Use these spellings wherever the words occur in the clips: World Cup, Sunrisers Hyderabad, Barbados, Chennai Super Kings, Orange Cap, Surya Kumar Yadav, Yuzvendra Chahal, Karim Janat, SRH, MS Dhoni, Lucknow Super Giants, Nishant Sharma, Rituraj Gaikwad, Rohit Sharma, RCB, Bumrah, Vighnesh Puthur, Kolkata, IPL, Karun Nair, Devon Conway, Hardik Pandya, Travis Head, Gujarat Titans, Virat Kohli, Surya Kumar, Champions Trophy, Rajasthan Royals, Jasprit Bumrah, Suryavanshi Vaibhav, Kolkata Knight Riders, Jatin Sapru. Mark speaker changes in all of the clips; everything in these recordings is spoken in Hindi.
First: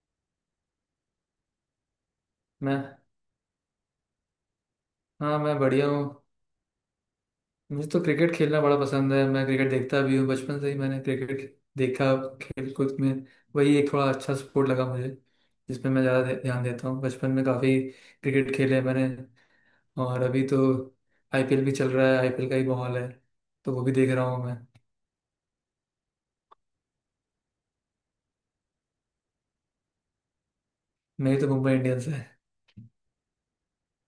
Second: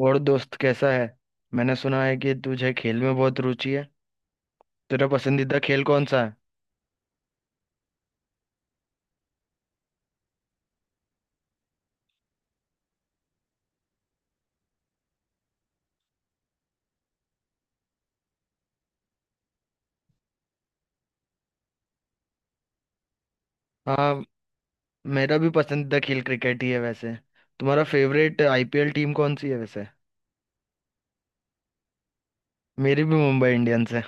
Speaker 1: और दोस्त कैसा है? मैंने सुना है कि तुझे
Speaker 2: मैं
Speaker 1: खेल में बहुत रुचि है। तेरा
Speaker 2: हाँ
Speaker 1: पसंदीदा
Speaker 2: मैं
Speaker 1: खेल
Speaker 2: बढ़िया
Speaker 1: कौन सा
Speaker 2: हूँ।
Speaker 1: है?
Speaker 2: मुझे तो क्रिकेट खेलना बड़ा पसंद है। मैं क्रिकेट देखता भी हूँ बचपन से ही मैंने क्रिकेट देखा खेल कूद में। वही एक थोड़ा अच्छा स्पोर्ट लगा मुझे, जिसमें मैं ज़्यादा ध्यान देता हूँ। बचपन में काफ़ी क्रिकेट खेले मैंने। और अभी तो आईपीएल भी चल रहा है, आईपीएल का ही माहौल है, तो वो भी देख
Speaker 1: हाँ,
Speaker 2: रहा हूँ मैं।
Speaker 1: मेरा भी पसंदीदा खेल क्रिकेट ही है वैसे। तुम्हारा फेवरेट आईपीएल टीम कौन सी है वैसे?
Speaker 2: मेरी तो मुंबई इंडियंस है
Speaker 1: मेरी भी मुंबई इंडियंस है।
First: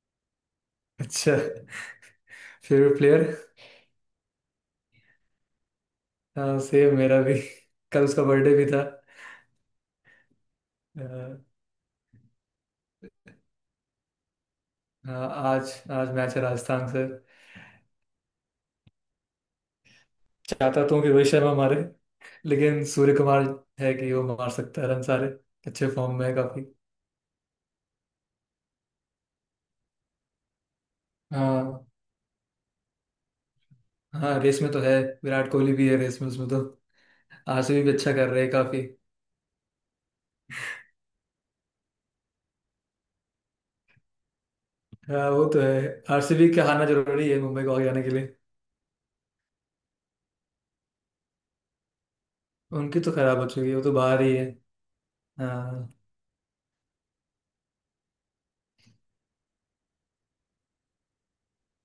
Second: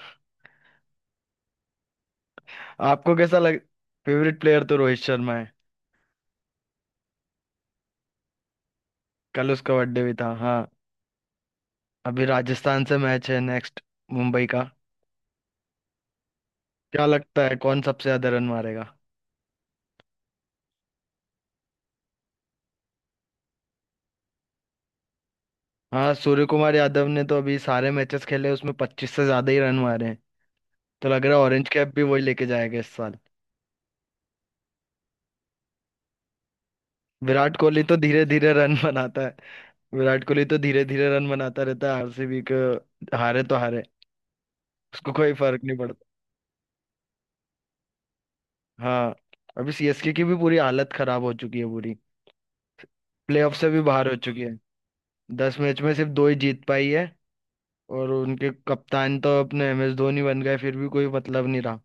Speaker 2: अच्छा। फेवरेट
Speaker 1: आपको
Speaker 2: प्लेयर।
Speaker 1: कैसा लग। फेवरेट प्लेयर तो रोहित शर्मा है।
Speaker 2: हाँ सेम मेरा भी। कल उसका बर्थडे भी था।
Speaker 1: कल उसका बर्थडे भी था। हाँ।
Speaker 2: अ,
Speaker 1: अभी राजस्थान से मैच है नेक्स्ट, मुंबई का।
Speaker 2: हाँ आज आज मैच है राजस्थान
Speaker 1: क्या
Speaker 2: से।
Speaker 1: लगता है कौन सबसे ज्यादा रन मारेगा?
Speaker 2: चाहता तो हूँ कि रोहित शर्मा मारे, लेकिन सूर्य कुमार है कि वो मार सकता है रन सारे। अच्छे
Speaker 1: हाँ,
Speaker 2: फॉर्म में है
Speaker 1: सूर्य
Speaker 2: काफी।
Speaker 1: कुमार यादव ने तो अभी सारे मैचेस खेले, उसमें 25 से ज्यादा ही रन मारे हैं। तो लग रहा है ऑरेंज
Speaker 2: हाँ।
Speaker 1: कैप भी वही लेके जाएगा इस साल।
Speaker 2: हाँ रेस में तो है, विराट कोहली भी है रेस में उसमें तो।
Speaker 1: विराट कोहली
Speaker 2: आरसीबी भी
Speaker 1: तो
Speaker 2: अच्छा
Speaker 1: धीरे
Speaker 2: कर रहे हैं
Speaker 1: धीरे रन
Speaker 2: काफी।
Speaker 1: बनाता है। विराट कोहली तो धीरे धीरे रन बनाता रहता है आरसीबी को। हारे तो हारे। उसको
Speaker 2: हाँ
Speaker 1: कोई
Speaker 2: वो तो
Speaker 1: फर्क नहीं
Speaker 2: है।
Speaker 1: पड़ता।
Speaker 2: आरसीबी के हारना जरूरी है मुंबई को आगे आने के लिए।
Speaker 1: हाँ, अभी सीएसके की भी पूरी हालत खराब हो चुकी है, पूरी।
Speaker 2: उनकी तो खराब हो
Speaker 1: प्लेऑफ से
Speaker 2: चुकी है,
Speaker 1: भी
Speaker 2: वो तो
Speaker 1: बाहर हो
Speaker 2: बाहर ही
Speaker 1: चुकी
Speaker 2: है।
Speaker 1: है। 10 मैच में
Speaker 2: हाँ।
Speaker 1: सिर्फ दो ही जीत पाई है। और उनके कप्तान तो अपने एम एस धोनी बन गए, फिर भी कोई मतलब नहीं रहा।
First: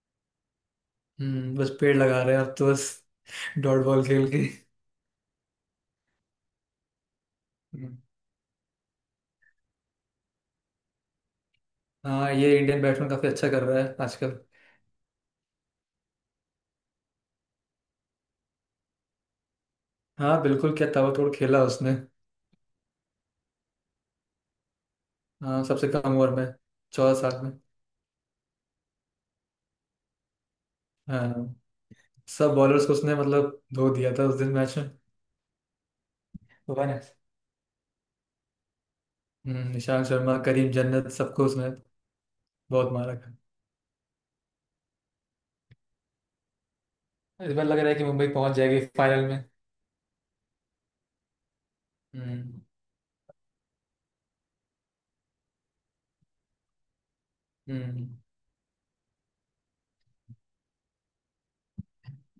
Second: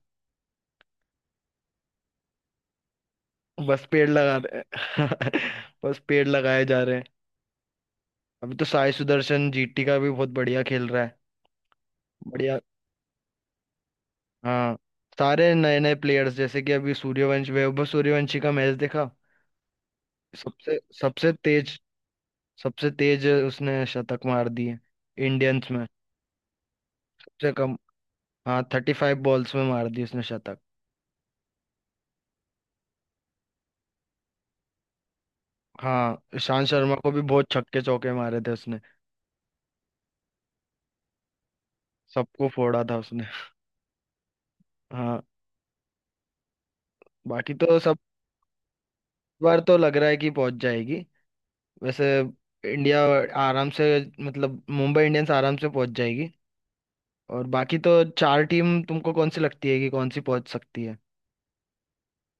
Speaker 2: हम्म, बस पेड़ लगा रहे हैं अब तो, बस डॉट
Speaker 1: बस
Speaker 2: बॉल
Speaker 1: पेड़
Speaker 2: खेल
Speaker 1: लगा
Speaker 2: के।
Speaker 1: रहे हैं। बस पेड़ लगाए जा रहे हैं।
Speaker 2: हम्म,
Speaker 1: अभी तो साई सुदर्शन जीटी का भी बहुत बढ़िया खेल रहा है।
Speaker 2: हाँ ये
Speaker 1: बढ़िया।
Speaker 2: इंडियन बैट्समैन काफी अच्छा कर रहा है आजकल।
Speaker 1: हाँ, सारे नए नए प्लेयर्स, जैसे कि अभी सूर्यवंशी, वैभव सूर्यवंशी का मैच देखा।
Speaker 2: हाँ बिल्कुल,
Speaker 1: सबसे
Speaker 2: क्या ताबड़तोड़
Speaker 1: सबसे
Speaker 2: खेला
Speaker 1: तेज,
Speaker 2: उसने।
Speaker 1: सबसे तेज उसने शतक मार दिए
Speaker 2: हाँ
Speaker 1: इंडियंस में।
Speaker 2: सबसे कम ओवर में, 14 साल
Speaker 1: सबसे
Speaker 2: में।
Speaker 1: कम। हाँ, 35 बॉल्स में मार दी उसने शतक।
Speaker 2: हाँ सब बॉलर्स को उसने मतलब धो दिया था उस दिन मैच में।
Speaker 1: हाँ, ईशांत शर्मा
Speaker 2: वन
Speaker 1: को भी बहुत छक्के चौके मारे थे उसने।
Speaker 2: निशांत शर्मा, करीम जन्नत, सबको उसने
Speaker 1: सबको फोड़ा
Speaker 2: बहुत
Speaker 1: था
Speaker 2: मारा
Speaker 1: उसने।
Speaker 2: था।
Speaker 1: हाँ।
Speaker 2: इस
Speaker 1: बाकी
Speaker 2: बार
Speaker 1: तो
Speaker 2: लग रहा है
Speaker 1: सब,
Speaker 2: कि मुंबई पहुंच जाएगी फाइनल में।
Speaker 1: बार तो लग रहा है कि पहुंच जाएगी वैसे।
Speaker 2: हम्म।
Speaker 1: इंडिया आराम से, मतलब मुंबई इंडियंस आराम से पहुंच जाएगी। और बाकी तो
Speaker 2: हम्म।
Speaker 1: चार टीम तुमको कौन सी लगती है कि कौन सी पहुंच सकती है?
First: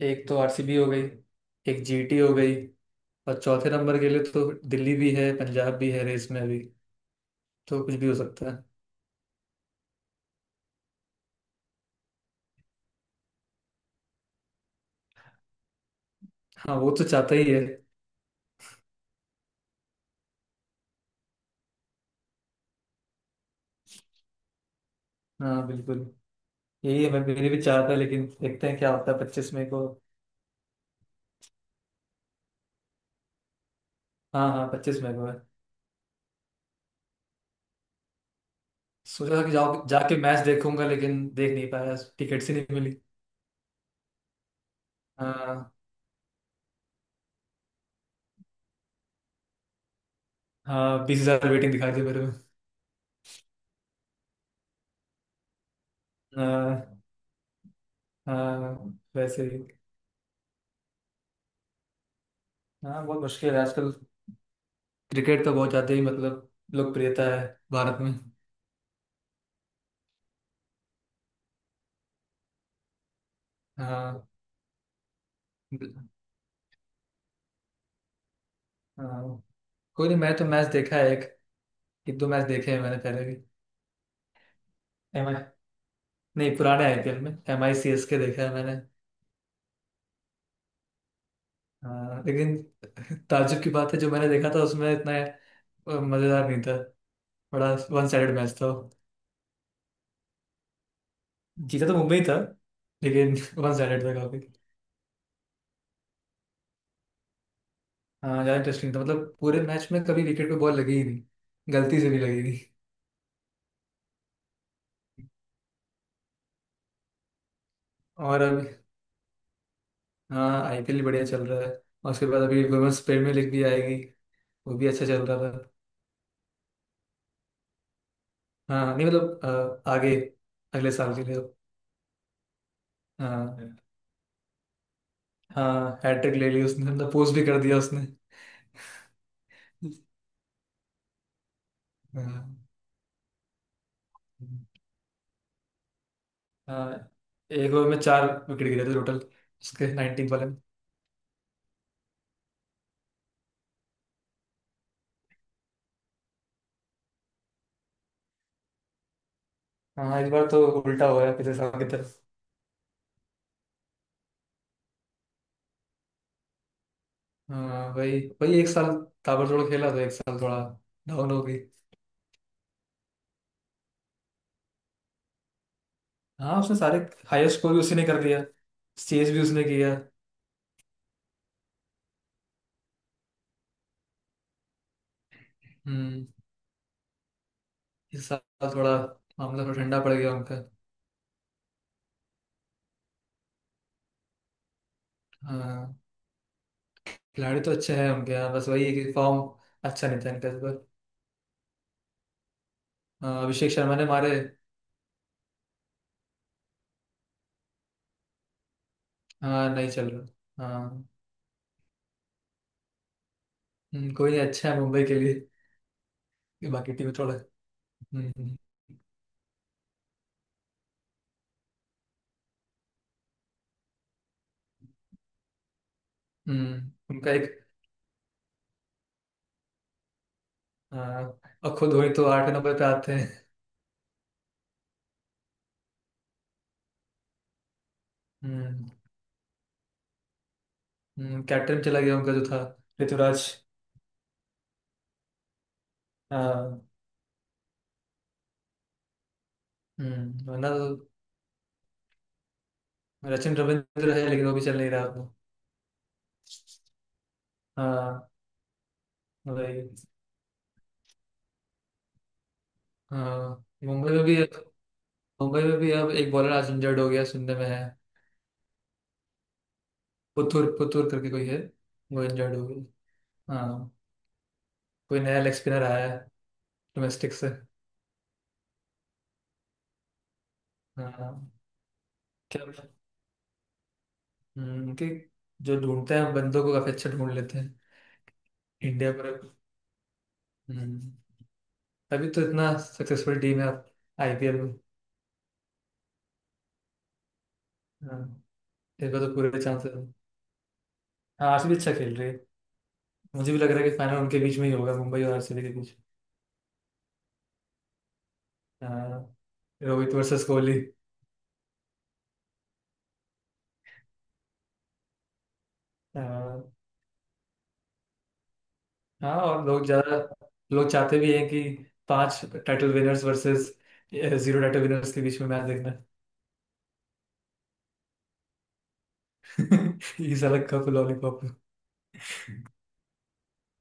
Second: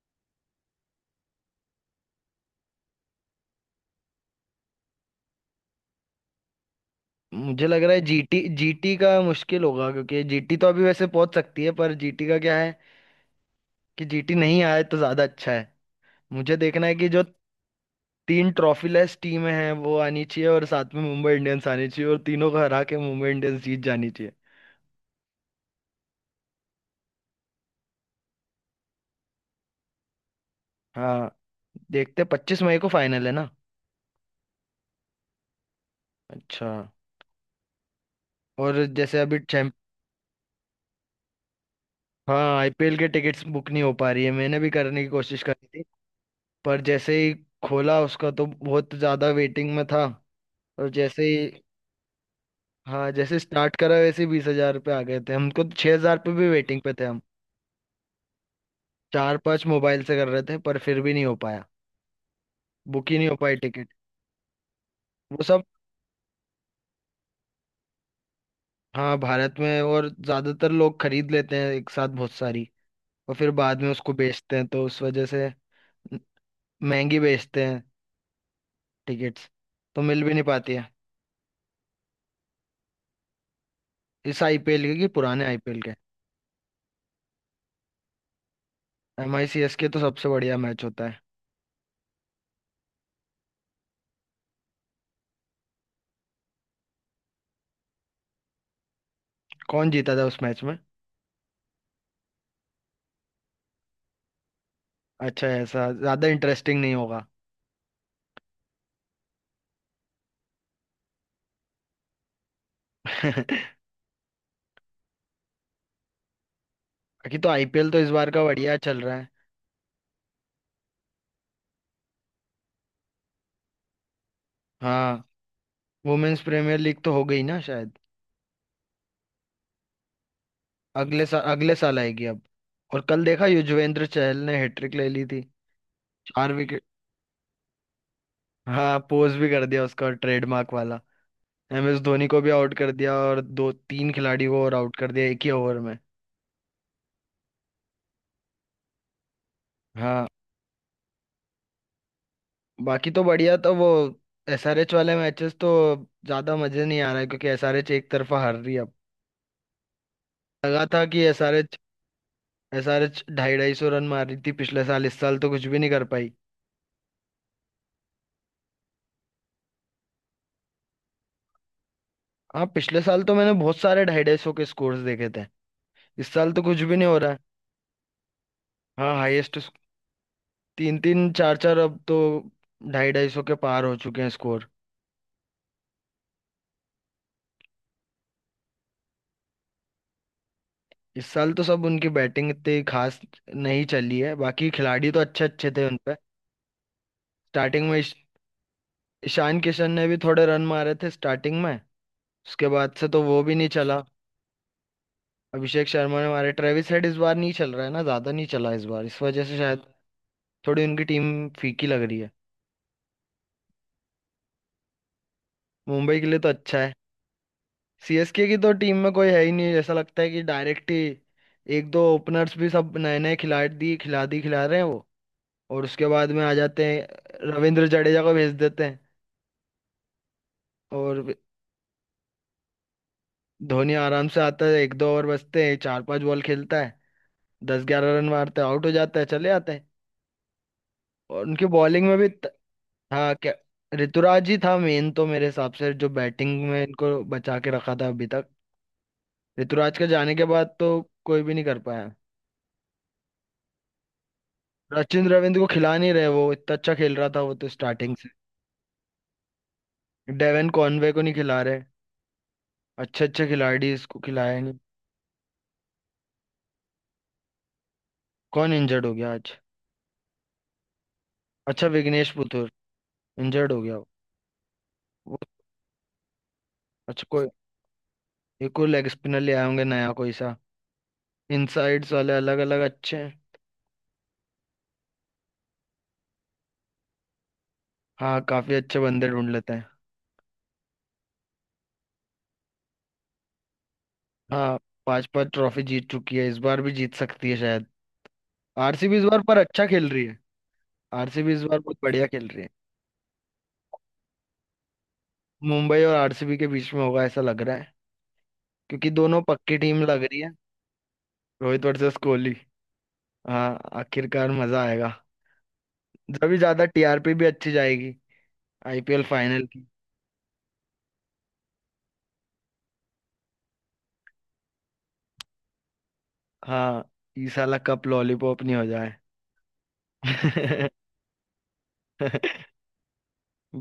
Speaker 2: एक तो आरसीबी हो गई, एक जीटी हो गई, और चौथे नंबर के लिए तो दिल्ली भी है, पंजाब भी है रेस में अभी,
Speaker 1: मुझे लग
Speaker 2: तो
Speaker 1: रहा
Speaker 2: कुछ
Speaker 1: है
Speaker 2: भी हो
Speaker 1: जीटी,
Speaker 2: सकता है।
Speaker 1: जीटी का मुश्किल होगा, क्योंकि जीटी तो अभी वैसे पहुंच सकती है, पर जीटी का क्या है कि जीटी नहीं आए तो ज्यादा अच्छा है। मुझे
Speaker 2: हाँ
Speaker 1: देखना
Speaker 2: वो
Speaker 1: है
Speaker 2: तो
Speaker 1: कि जो
Speaker 2: चाहता ही है।
Speaker 1: तीन ट्रॉफी लेस टीमें हैं वो आनी चाहिए, और साथ में मुंबई इंडियंस आनी चाहिए, और तीनों को हरा के मुंबई इंडियंस जीत जानी चाहिए।
Speaker 2: हाँ बिल्कुल, यही है मैं मेरे भी चाहता है, लेकिन देखते हैं क्या होता है 25 मई को।
Speaker 1: हाँ। देखते 25 मई को फाइनल है ना।
Speaker 2: हाँ हाँ, 25 मई को है।
Speaker 1: अच्छा। और जैसे
Speaker 2: सोचा
Speaker 1: अभी
Speaker 2: था कि
Speaker 1: चैंप।
Speaker 2: जाओ जाके मैच देखूंगा, लेकिन देख नहीं पाया, टिकट्स ही
Speaker 1: हाँ,
Speaker 2: नहीं मिली।
Speaker 1: आईपीएल के टिकट्स बुक नहीं हो पा रही है, मैंने भी करने की कोशिश करी
Speaker 2: हाँ।
Speaker 1: थी, पर जैसे ही खोला उसका तो बहुत ज्यादा वेटिंग में था। और
Speaker 2: हाँ बीस
Speaker 1: जैसे ही,
Speaker 2: हजार वेटिंग दिखा दी मेरे को।
Speaker 1: हाँ, जैसे स्टार्ट करा वैसे 20,000 पे आ गए थे, हमको तो 6,000 पे भी वेटिंग पे
Speaker 2: हाँ।
Speaker 1: थे हम।
Speaker 2: हाँ
Speaker 1: चार
Speaker 2: वैसे ही।
Speaker 1: पांच मोबाइल से कर रहे थे, पर फिर भी नहीं हो पाया।
Speaker 2: हाँ
Speaker 1: बुक ही
Speaker 2: बहुत
Speaker 1: नहीं हो
Speaker 2: मुश्किल
Speaker 1: पाई
Speaker 2: है
Speaker 1: टिकट।
Speaker 2: आजकल।
Speaker 1: वो
Speaker 2: क्रिकेट तो
Speaker 1: सब।
Speaker 2: बहुत ज़्यादा ही मतलब लोकप्रियता है भारत में।
Speaker 1: हाँ, भारत में, और ज्यादातर लोग खरीद लेते हैं एक साथ बहुत सारी, और फिर बाद में उसको
Speaker 2: हाँ।
Speaker 1: बेचते हैं, तो उस वजह से
Speaker 2: बिल-
Speaker 1: महंगी बेचते हैं।
Speaker 2: हाँ
Speaker 1: टिकट्स तो
Speaker 2: कोई नहीं,
Speaker 1: मिल भी
Speaker 2: मैं
Speaker 1: नहीं
Speaker 2: तो मैच
Speaker 1: पाती है।
Speaker 2: देखा है एक, एक दो मैच देखे हैं मैंने पहले भी।
Speaker 1: इस आईपीएल के कि
Speaker 2: एम आई
Speaker 1: पुराने आईपीएल के।
Speaker 2: नहीं, पुराने आईपीएल में एम आई सी एस के देखा है मैंने।
Speaker 1: एम आई सी एस के तो सबसे बढ़िया मैच होता है।
Speaker 2: हाँ लेकिन ताज्जुब की बात है, जो मैंने देखा था उसमें इतना मज़ेदार नहीं था। बड़ा वन साइडेड मैच था वो।
Speaker 1: कौन जीता था उस मैच में?
Speaker 2: जीता तो मुंबई था, लेकिन वन साइडेड था।
Speaker 1: अच्छा, ऐसा ज्यादा इंटरेस्टिंग नहीं होगा।
Speaker 2: हाँ ज्यादा इंटरेस्टिंग था, मतलब पूरे मैच में कभी विकेट पे बॉल लगी ही नहीं, गलती से भी लगी नहीं।
Speaker 1: बाकी तो आईपीएल तो इस बार
Speaker 2: और
Speaker 1: का
Speaker 2: अभी,
Speaker 1: बढ़िया चल रहा है।
Speaker 2: हाँ आईपीएल भी बढ़िया चल रहा है। और उसके बाद अभी वुमेन्स प्रीमियर लीग भी आएगी, वो भी अच्छा
Speaker 1: हाँ।
Speaker 2: चल रहा था।
Speaker 1: वुमेन्स प्रीमियर लीग तो हो गई ना शायद।
Speaker 2: हाँ नहीं मतलब आगे, अगले साल के
Speaker 1: अगले
Speaker 2: लिए।
Speaker 1: साल, अगले साल आएगी अब। और कल देखा
Speaker 2: हाँ।
Speaker 1: युजवेंद्र चहल ने हैट्रिक ले ली थी।
Speaker 2: हाँ हैट्रिक ले
Speaker 1: चार
Speaker 2: ली
Speaker 1: विकेट।
Speaker 2: उसने, मतलब पोस्ट भी कर दिया उसने।
Speaker 1: हाँ, पोज भी कर दिया उसका ट्रेडमार्क वाला। एम एस धोनी को भी
Speaker 2: हाँ।
Speaker 1: आउट कर दिया, और दो तीन खिलाड़ी को और आउट कर दिया एक ही ओवर में।
Speaker 2: हाँ, एक ओवर में चार विकेट गिरे थे टोटल, उसके
Speaker 1: हाँ।
Speaker 2: 19 बॉल में।
Speaker 1: बाकी तो बढ़िया, तो वो एसआरएच वाले मैचेस तो ज्यादा मजे नहीं आ रहा है, क्योंकि एसआरएच एक तरफा हार रही है अब।
Speaker 2: हाँ इस बार तो
Speaker 1: लगा था
Speaker 2: उल्टा
Speaker 1: कि
Speaker 2: हुआ है पिछले साल
Speaker 1: एसआरएच
Speaker 2: की तरफ।
Speaker 1: एसआरएच ढाई ढाई सौ रन मार रही थी पिछले साल, इस साल तो कुछ भी नहीं कर पाई।
Speaker 2: हाँ वही वही एक साल ताबड़तोड़ खेला, तो एक साल थोड़ा डाउन हो गई।
Speaker 1: हाँ, पिछले साल तो मैंने बहुत सारे ढाई ढाई सौ के स्कोर्स देखे थे। इस साल
Speaker 2: हाँ
Speaker 1: तो
Speaker 2: उसने
Speaker 1: कुछ भी
Speaker 2: सारे
Speaker 1: नहीं हो रहा है।
Speaker 2: हाईएस्ट स्कोर भी उसी ने कर दिया,
Speaker 1: हाँ,
Speaker 2: चेस भी
Speaker 1: हाईएस्ट,
Speaker 2: उसने किया।
Speaker 1: तीन तीन चार चार अब तो ढाई ढाई सौ के पार हो चुके हैं स्कोर।
Speaker 2: हम्म, इस साल थोड़ा, मामला थोड़ा ठंडा पड़ गया उनका।
Speaker 1: इस साल तो सब उनकी बैटिंग इतनी खास नहीं चली है, बाकी खिलाड़ी तो अच्छे अच्छे थे
Speaker 2: हाँ
Speaker 1: उनपे।
Speaker 2: खिलाड़ी तो
Speaker 1: स्टार्टिंग
Speaker 2: अच्छे
Speaker 1: में
Speaker 2: हैं उनके यहाँ, बस वही है कि फॉर्म
Speaker 1: ईशान किशन ने
Speaker 2: अच्छा
Speaker 1: भी
Speaker 2: नहीं था
Speaker 1: थोड़े
Speaker 2: इनका इस
Speaker 1: रन
Speaker 2: बार।
Speaker 1: मारे थे स्टार्टिंग में। उसके बाद से तो वो
Speaker 2: हाँ,
Speaker 1: भी नहीं
Speaker 2: अभिषेक शर्मा
Speaker 1: चला।
Speaker 2: ने मारे।
Speaker 1: अभिषेक शर्मा ने मारे, ट्रेविस हेड इस बार नहीं चल रहा है ना, ज्यादा नहीं चला इस बार, इस वजह से
Speaker 2: हाँ
Speaker 1: शायद
Speaker 2: नहीं चल रहा,
Speaker 1: थोड़ी उनकी
Speaker 2: हाँ।
Speaker 1: टीम फीकी लग रही है।
Speaker 2: कोई नहीं, अच्छा है मुंबई के लिए।
Speaker 1: मुंबई के लिए तो
Speaker 2: ये
Speaker 1: अच्छा है।
Speaker 2: बाकी टीम थोड़ा। हम्म।
Speaker 1: सीएसके की तो टीम में कोई है ही नहीं, ऐसा लगता है कि डायरेक्ट ही एक दो ओपनर्स भी सब नए नए खिला रहे हैं वो, और उसके बाद में आ जाते हैं
Speaker 2: उनका एक,
Speaker 1: रविंद्र जडेजा को भेज देते हैं।
Speaker 2: हाँ
Speaker 1: और
Speaker 2: और खुद हुई तो आठ नंबर पे आते हैं।
Speaker 1: धोनी आराम से आता है, एक दो ओवर बचते हैं, चार पांच बॉल खेलता है, दस ग्यारह रन मारता है, आउट
Speaker 2: हम्म।
Speaker 1: हो जाता है, चले आते हैं। और उनकी
Speaker 2: कैप्टन चला
Speaker 1: बॉलिंग
Speaker 2: गया
Speaker 1: में भी
Speaker 2: उनका जो था,
Speaker 1: हाँ
Speaker 2: ऋतुराज।
Speaker 1: क्या। ऋतुराज ही था मेन तो मेरे हिसाब से, जो बैटिंग में
Speaker 2: हाँ।
Speaker 1: इनको बचा के रखा था अभी तक। ऋतुराज के जाने के
Speaker 2: हम्म, वरना
Speaker 1: बाद तो
Speaker 2: तो
Speaker 1: कोई भी नहीं कर पाया।
Speaker 2: सचिन रविंद्र है लेकिन वो भी चल नहीं रहा
Speaker 1: सचिन
Speaker 2: था।
Speaker 1: रविंद्र को खिला नहीं रहे, वो इतना अच्छा खेल रहा था वो तो स्टार्टिंग से।
Speaker 2: हाँ वही।
Speaker 1: डेवन कॉनवे को नहीं खिला रहे। अच्छे अच्छे
Speaker 2: हाँ
Speaker 1: खिलाड़ी इसको खिलाया नहीं।
Speaker 2: मुंबई में भी अब एक बॉलर आज इंजर्ड हो गया सुनने में है।
Speaker 1: कौन इंजर्ड हो गया आज?
Speaker 2: पुथुर पुथुर करके कोई है,
Speaker 1: अच्छा,
Speaker 2: वो
Speaker 1: विघ्नेश
Speaker 2: इंजर्ड हो
Speaker 1: पुथुर
Speaker 2: गया।
Speaker 1: इंजर्ड हो
Speaker 2: हाँ
Speaker 1: गया
Speaker 2: कोई
Speaker 1: वो।
Speaker 2: नया लेग स्पिनर आया है
Speaker 1: अच्छा
Speaker 2: डोमेस्टिक
Speaker 1: कोई,
Speaker 2: से।
Speaker 1: ये कोई लेग स्पिनर ले आए होंगे नया कोई सा।
Speaker 2: हाँ
Speaker 1: इनसाइड्स वाले अलग
Speaker 2: क्या।
Speaker 1: अलग अच्छे हैं।
Speaker 2: कि जो ढूंढते हैं बंदों को काफी अच्छा ढूंढ लेते हैं
Speaker 1: हाँ, काफी अच्छे
Speaker 2: इंडिया
Speaker 1: बंदे
Speaker 2: पर।
Speaker 1: ढूंढ लेते हैं।
Speaker 2: हम्म, तभी तो इतना सक्सेसफुल टीम है आईपीएल में।
Speaker 1: हाँ, पांच पांच ट्रॉफी जीत चुकी है, इस बार भी जीत सकती है शायद।
Speaker 2: हाँ, इस
Speaker 1: आरसीबी
Speaker 2: बार
Speaker 1: इस
Speaker 2: तो
Speaker 1: बार पर
Speaker 2: पूरे
Speaker 1: अच्छा
Speaker 2: चांसेस
Speaker 1: खेल
Speaker 2: हैं।
Speaker 1: रही है।
Speaker 2: हाँ
Speaker 1: आरसीबी इस
Speaker 2: आरसीबी
Speaker 1: बार
Speaker 2: अच्छा
Speaker 1: बहुत
Speaker 2: खेल
Speaker 1: बढ़िया
Speaker 2: रही है,
Speaker 1: खेल रही है।
Speaker 2: मुझे भी लग रहा है कि फाइनल उनके बीच में ही होगा, मुंबई और आरसीबी के बीच।
Speaker 1: मुंबई और आरसीबी के बीच में होगा ऐसा लग रहा है,
Speaker 2: अ,
Speaker 1: क्योंकि दोनों पक्की टीम
Speaker 2: रोहित
Speaker 1: लग रही
Speaker 2: वर्सेस
Speaker 1: है।
Speaker 2: कोहली।
Speaker 1: रोहित वर्सेस कोहली। हाँ, आखिरकार मजा आएगा,
Speaker 2: अ,
Speaker 1: जब ज्यादा टीआरपी भी अच्छी जाएगी आईपीएल
Speaker 2: हाँ और
Speaker 1: फाइनल की।
Speaker 2: लोग ज्यादा लोग चाहते भी हैं कि पांच title winners versus zero title winners के बीच में मैच देखना।
Speaker 1: हाँ, इस साला कप लॉलीपॉप नहीं हो जाए।
Speaker 2: ये अलग कप लॉलीपॉप।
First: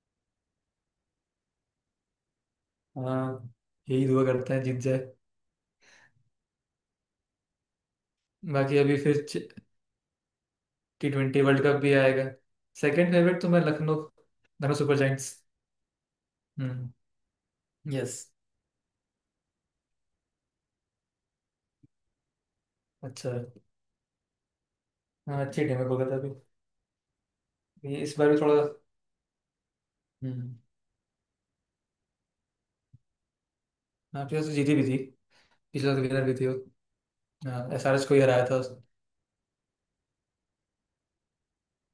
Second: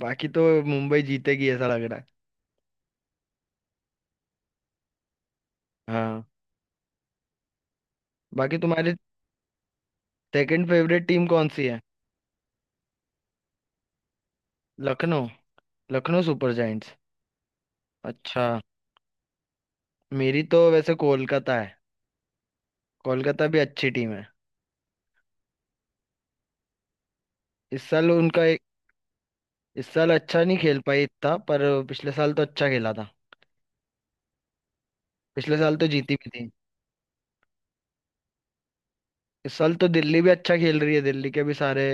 Speaker 1: बाकी तो मुंबई जीतेगी ऐसा लग रहा है।
Speaker 2: हाँ यही दुआ करता है जीत जाए।
Speaker 1: हाँ। बाकी
Speaker 2: बाकी
Speaker 1: तुम्हारी
Speaker 2: अभी फिर
Speaker 1: second favourite
Speaker 2: T
Speaker 1: team
Speaker 2: twenty
Speaker 1: कौन
Speaker 2: वर्ल्ड
Speaker 1: सी
Speaker 2: कप
Speaker 1: है?
Speaker 2: भी आएगा। सेकंड फेवरेट तो मैं Lucknow, Lucknow super
Speaker 1: Lucknow,
Speaker 2: giants.
Speaker 1: Lucknow super
Speaker 2: हम्म,
Speaker 1: जायंट्स।
Speaker 2: यस।
Speaker 1: अच्छा, मेरी तो वैसे कोलकाता है।
Speaker 2: अच्छा।
Speaker 1: कोलकाता भी अच्छी टीम है।
Speaker 2: हाँ अच्छी टीम है कोलकाता भी।
Speaker 1: इस
Speaker 2: ये
Speaker 1: साल
Speaker 2: इस बार भी
Speaker 1: उनका एक,
Speaker 2: थोड़ा।
Speaker 1: इस साल अच्छा
Speaker 2: हम्म।
Speaker 1: नहीं खेल पाई इतना पर। पिछले साल तो अच्छा खेला था।
Speaker 2: हाँ प्लेयर्स तो जीती भी थी,
Speaker 1: पिछले साल तो
Speaker 2: पिछला तो
Speaker 1: जीती
Speaker 2: विनर
Speaker 1: भी।
Speaker 2: भी थी वो, एस आर एच को ही हराया था उसने।
Speaker 1: इस साल तो दिल्ली भी अच्छा खेल रही है, दिल्ली के भी सारे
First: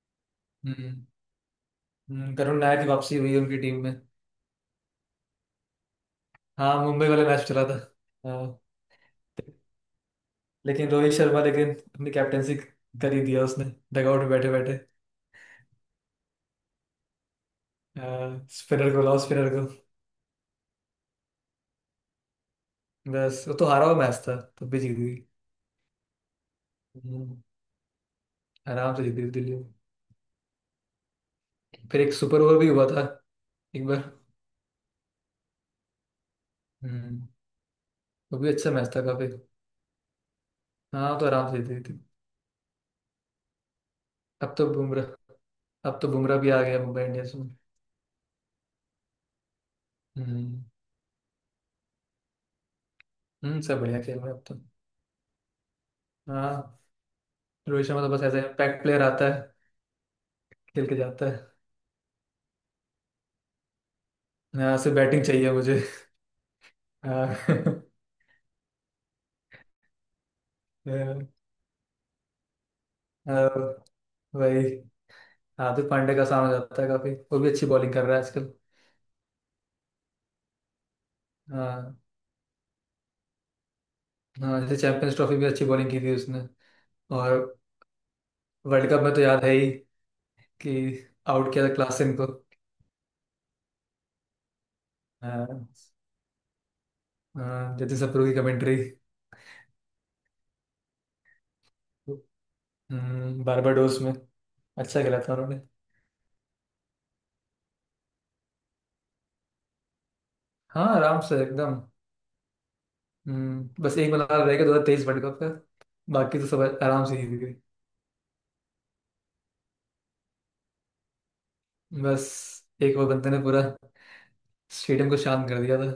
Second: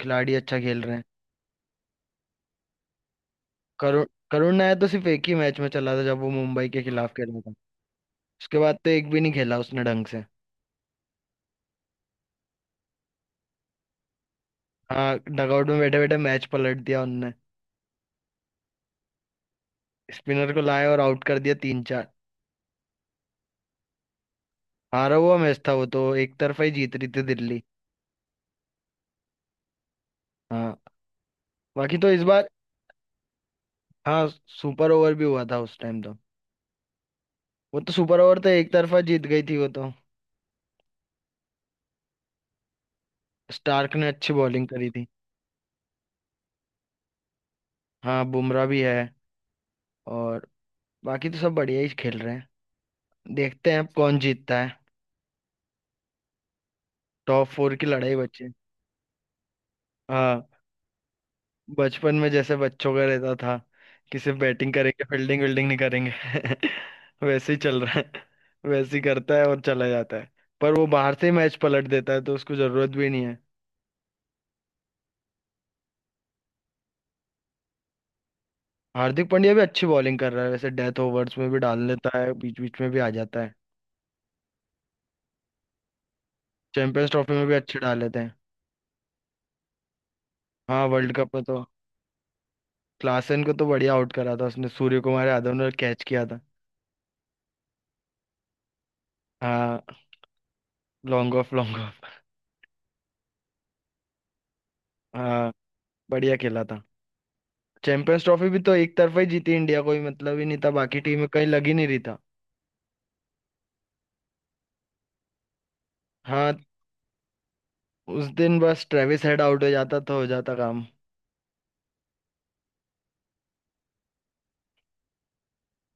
Speaker 1: खिलाड़ी अच्छा खेल रहे हैं।
Speaker 2: हम्म। करुण नायर की वापसी हुई उनकी टीम में।
Speaker 1: करुण करुण नायर तो सिर्फ एक ही मैच में चला था, जब वो मुंबई
Speaker 2: हाँ
Speaker 1: के
Speaker 2: मुंबई
Speaker 1: खिलाफ
Speaker 2: वाला
Speaker 1: खेला
Speaker 2: मैच
Speaker 1: था।
Speaker 2: चला था।
Speaker 1: उसके
Speaker 2: हाँ,
Speaker 1: बाद तो एक भी नहीं खेला उसने ढंग से।
Speaker 2: लेकिन रोहित शर्मा लेकिन अपनी कैप्टेंसी कर ही दिया उसने, डगआउट में बैठे बैठे।
Speaker 1: हाँ, डगआउट में बैठे बैठे मैच पलट दिया उनने।
Speaker 2: स्पिनर को।
Speaker 1: स्पिनर को लाए और आउट कर दिया तीन चार।
Speaker 2: बस वो तो हारा हुआ मैच था, तब भी जीत गई।
Speaker 1: हारा हुआ मैच था, वो तो एक तरफा ही जीत रही थी
Speaker 2: हम्म,
Speaker 1: दिल्ली।
Speaker 2: आराम से जीत गई दिल्ली।
Speaker 1: हाँ। बाकी
Speaker 2: फिर
Speaker 1: तो
Speaker 2: एक
Speaker 1: इस
Speaker 2: सुपर
Speaker 1: बार,
Speaker 2: ओवर भी हुआ था एक बार।
Speaker 1: हाँ, सुपर ओवर भी हुआ था उस टाइम तो।
Speaker 2: हम्म।
Speaker 1: वो तो सुपर ओवर
Speaker 2: वो
Speaker 1: तो
Speaker 2: भी अच्छा
Speaker 1: एक
Speaker 2: मैच
Speaker 1: तरफा
Speaker 2: था
Speaker 1: जीत
Speaker 2: काफी।
Speaker 1: गई थी वो तो।
Speaker 2: हाँ वो तो आराम से जीत गई थी।
Speaker 1: स्टार्क ने अच्छी
Speaker 2: अब
Speaker 1: बॉलिंग
Speaker 2: तो
Speaker 1: करी थी।
Speaker 2: बुमराह अब तो बुमराह भी आ गया मुंबई इंडियंस में।
Speaker 1: हाँ, बुमराह भी है। और
Speaker 2: हम्म।
Speaker 1: बाकी तो सब बढ़िया ही खेल रहे हैं।
Speaker 2: हम्म,
Speaker 1: देखते हैं
Speaker 2: सब
Speaker 1: अब
Speaker 2: बढ़िया
Speaker 1: कौन
Speaker 2: खेल रहे हैं अब तो।
Speaker 1: जीतता है।
Speaker 2: हाँ।
Speaker 1: टॉप फोर
Speaker 2: रोहित
Speaker 1: की
Speaker 2: शर्मा तो
Speaker 1: लड़ाई
Speaker 2: बस ऐसे
Speaker 1: बची।
Speaker 2: इम्पैक्ट प्लेयर आता है,
Speaker 1: हाँ,
Speaker 2: खेल के जाता है।
Speaker 1: बचपन में जैसे बच्चों का रहता था कि सिर्फ बैटिंग
Speaker 2: यहाँ से
Speaker 1: करेंगे,
Speaker 2: बैटिंग
Speaker 1: फील्डिंग
Speaker 2: चाहिए
Speaker 1: विल्डिंग नहीं
Speaker 2: मुझे।
Speaker 1: करेंगे।
Speaker 2: हाँ
Speaker 1: वैसे ही चल रहा है। वैसे ही करता है और चला जाता है। पर वो बाहर से
Speaker 2: हाँ,
Speaker 1: ही मैच पलट देता है, तो उसको जरूरत भी नहीं है।
Speaker 2: वही हार्दिक पांड्या का सामना जाता है काफी, वो भी अच्छी बॉलिंग कर रहा है आजकल।
Speaker 1: हार्दिक पांड्या भी अच्छी बॉलिंग कर रहा है वैसे, डेथ ओवर्स में भी डाल
Speaker 2: हाँ।
Speaker 1: लेता है, बीच बीच में भी आ जाता है।
Speaker 2: हाँ जैसे चैंपियंस ट्रॉफी भी अच्छी बॉलिंग की थी उसने।
Speaker 1: चैंपियंस ट्रॉफी में भी
Speaker 2: और
Speaker 1: अच्छे डाल लेते हैं।
Speaker 2: वर्ल्ड कप में तो याद है ही कि
Speaker 1: हाँ, वर्ल्ड कप में
Speaker 2: आउट
Speaker 1: तो
Speaker 2: किया था क्लासन को।
Speaker 1: क्लासन को तो बढ़िया आउट करा था उसने, सूर्य कुमार यादव
Speaker 2: हाँ।
Speaker 1: ने कैच किया था।
Speaker 2: हाँ, जतिन सप्रू की कमेंट्री।
Speaker 1: हाँ, long off, long off.
Speaker 2: Barbados में अच्छा खेला था
Speaker 1: हाँ।
Speaker 2: उन्होंने।
Speaker 1: बढ़िया खेला था। चैंपियंस ट्रॉफी भी तो एक तरफा ही जीती इंडिया, कोई मतलब ही नहीं था,
Speaker 2: हाँ
Speaker 1: बाकी टीम
Speaker 2: आराम
Speaker 1: में
Speaker 2: से
Speaker 1: कहीं लग ही
Speaker 2: एकदम।
Speaker 1: नहीं रही था।
Speaker 2: हम्म, बस एक मलाल रह गया 2023 वर्ल्ड कप का। बाकी तो
Speaker 1: हाँ,
Speaker 2: सब आराम से जीत गए।
Speaker 1: उस दिन बस ट्रेविस हेड आउट हो जाता तो हो जाता काम।
Speaker 2: बस एक और बंदे ने पूरा स्टेडियम को शांत कर दिया था।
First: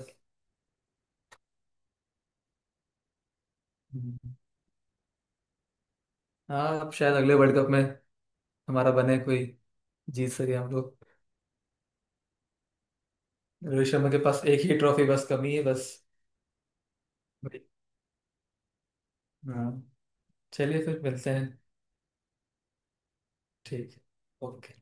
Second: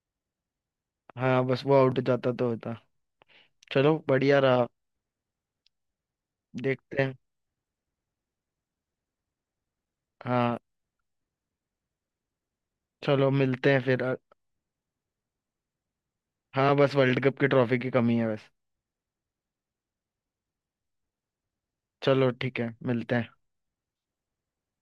Speaker 1: हाँ, बस वो आउट हो जाता तो होता। चलो,
Speaker 2: हम्म।
Speaker 1: बढ़िया रहा।
Speaker 2: हाँ अब
Speaker 1: देखते हैं।
Speaker 2: शायद अगले वर्ल्ड कप में हमारा बने कोई, जीत सके
Speaker 1: हाँ,
Speaker 2: हम लोग।
Speaker 1: चलो मिलते हैं
Speaker 2: रोहित
Speaker 1: फिर।
Speaker 2: शर्मा के पास एक ही ट्रॉफी बस कमी है बस।
Speaker 1: हाँ, बस वर्ल्ड कप की ट्रॉफी की कमी है बस।
Speaker 2: हाँ। चलिए फिर मिलते हैं।
Speaker 1: चलो, ठीक है, मिलते हैं।
Speaker 2: ठीक। ओके।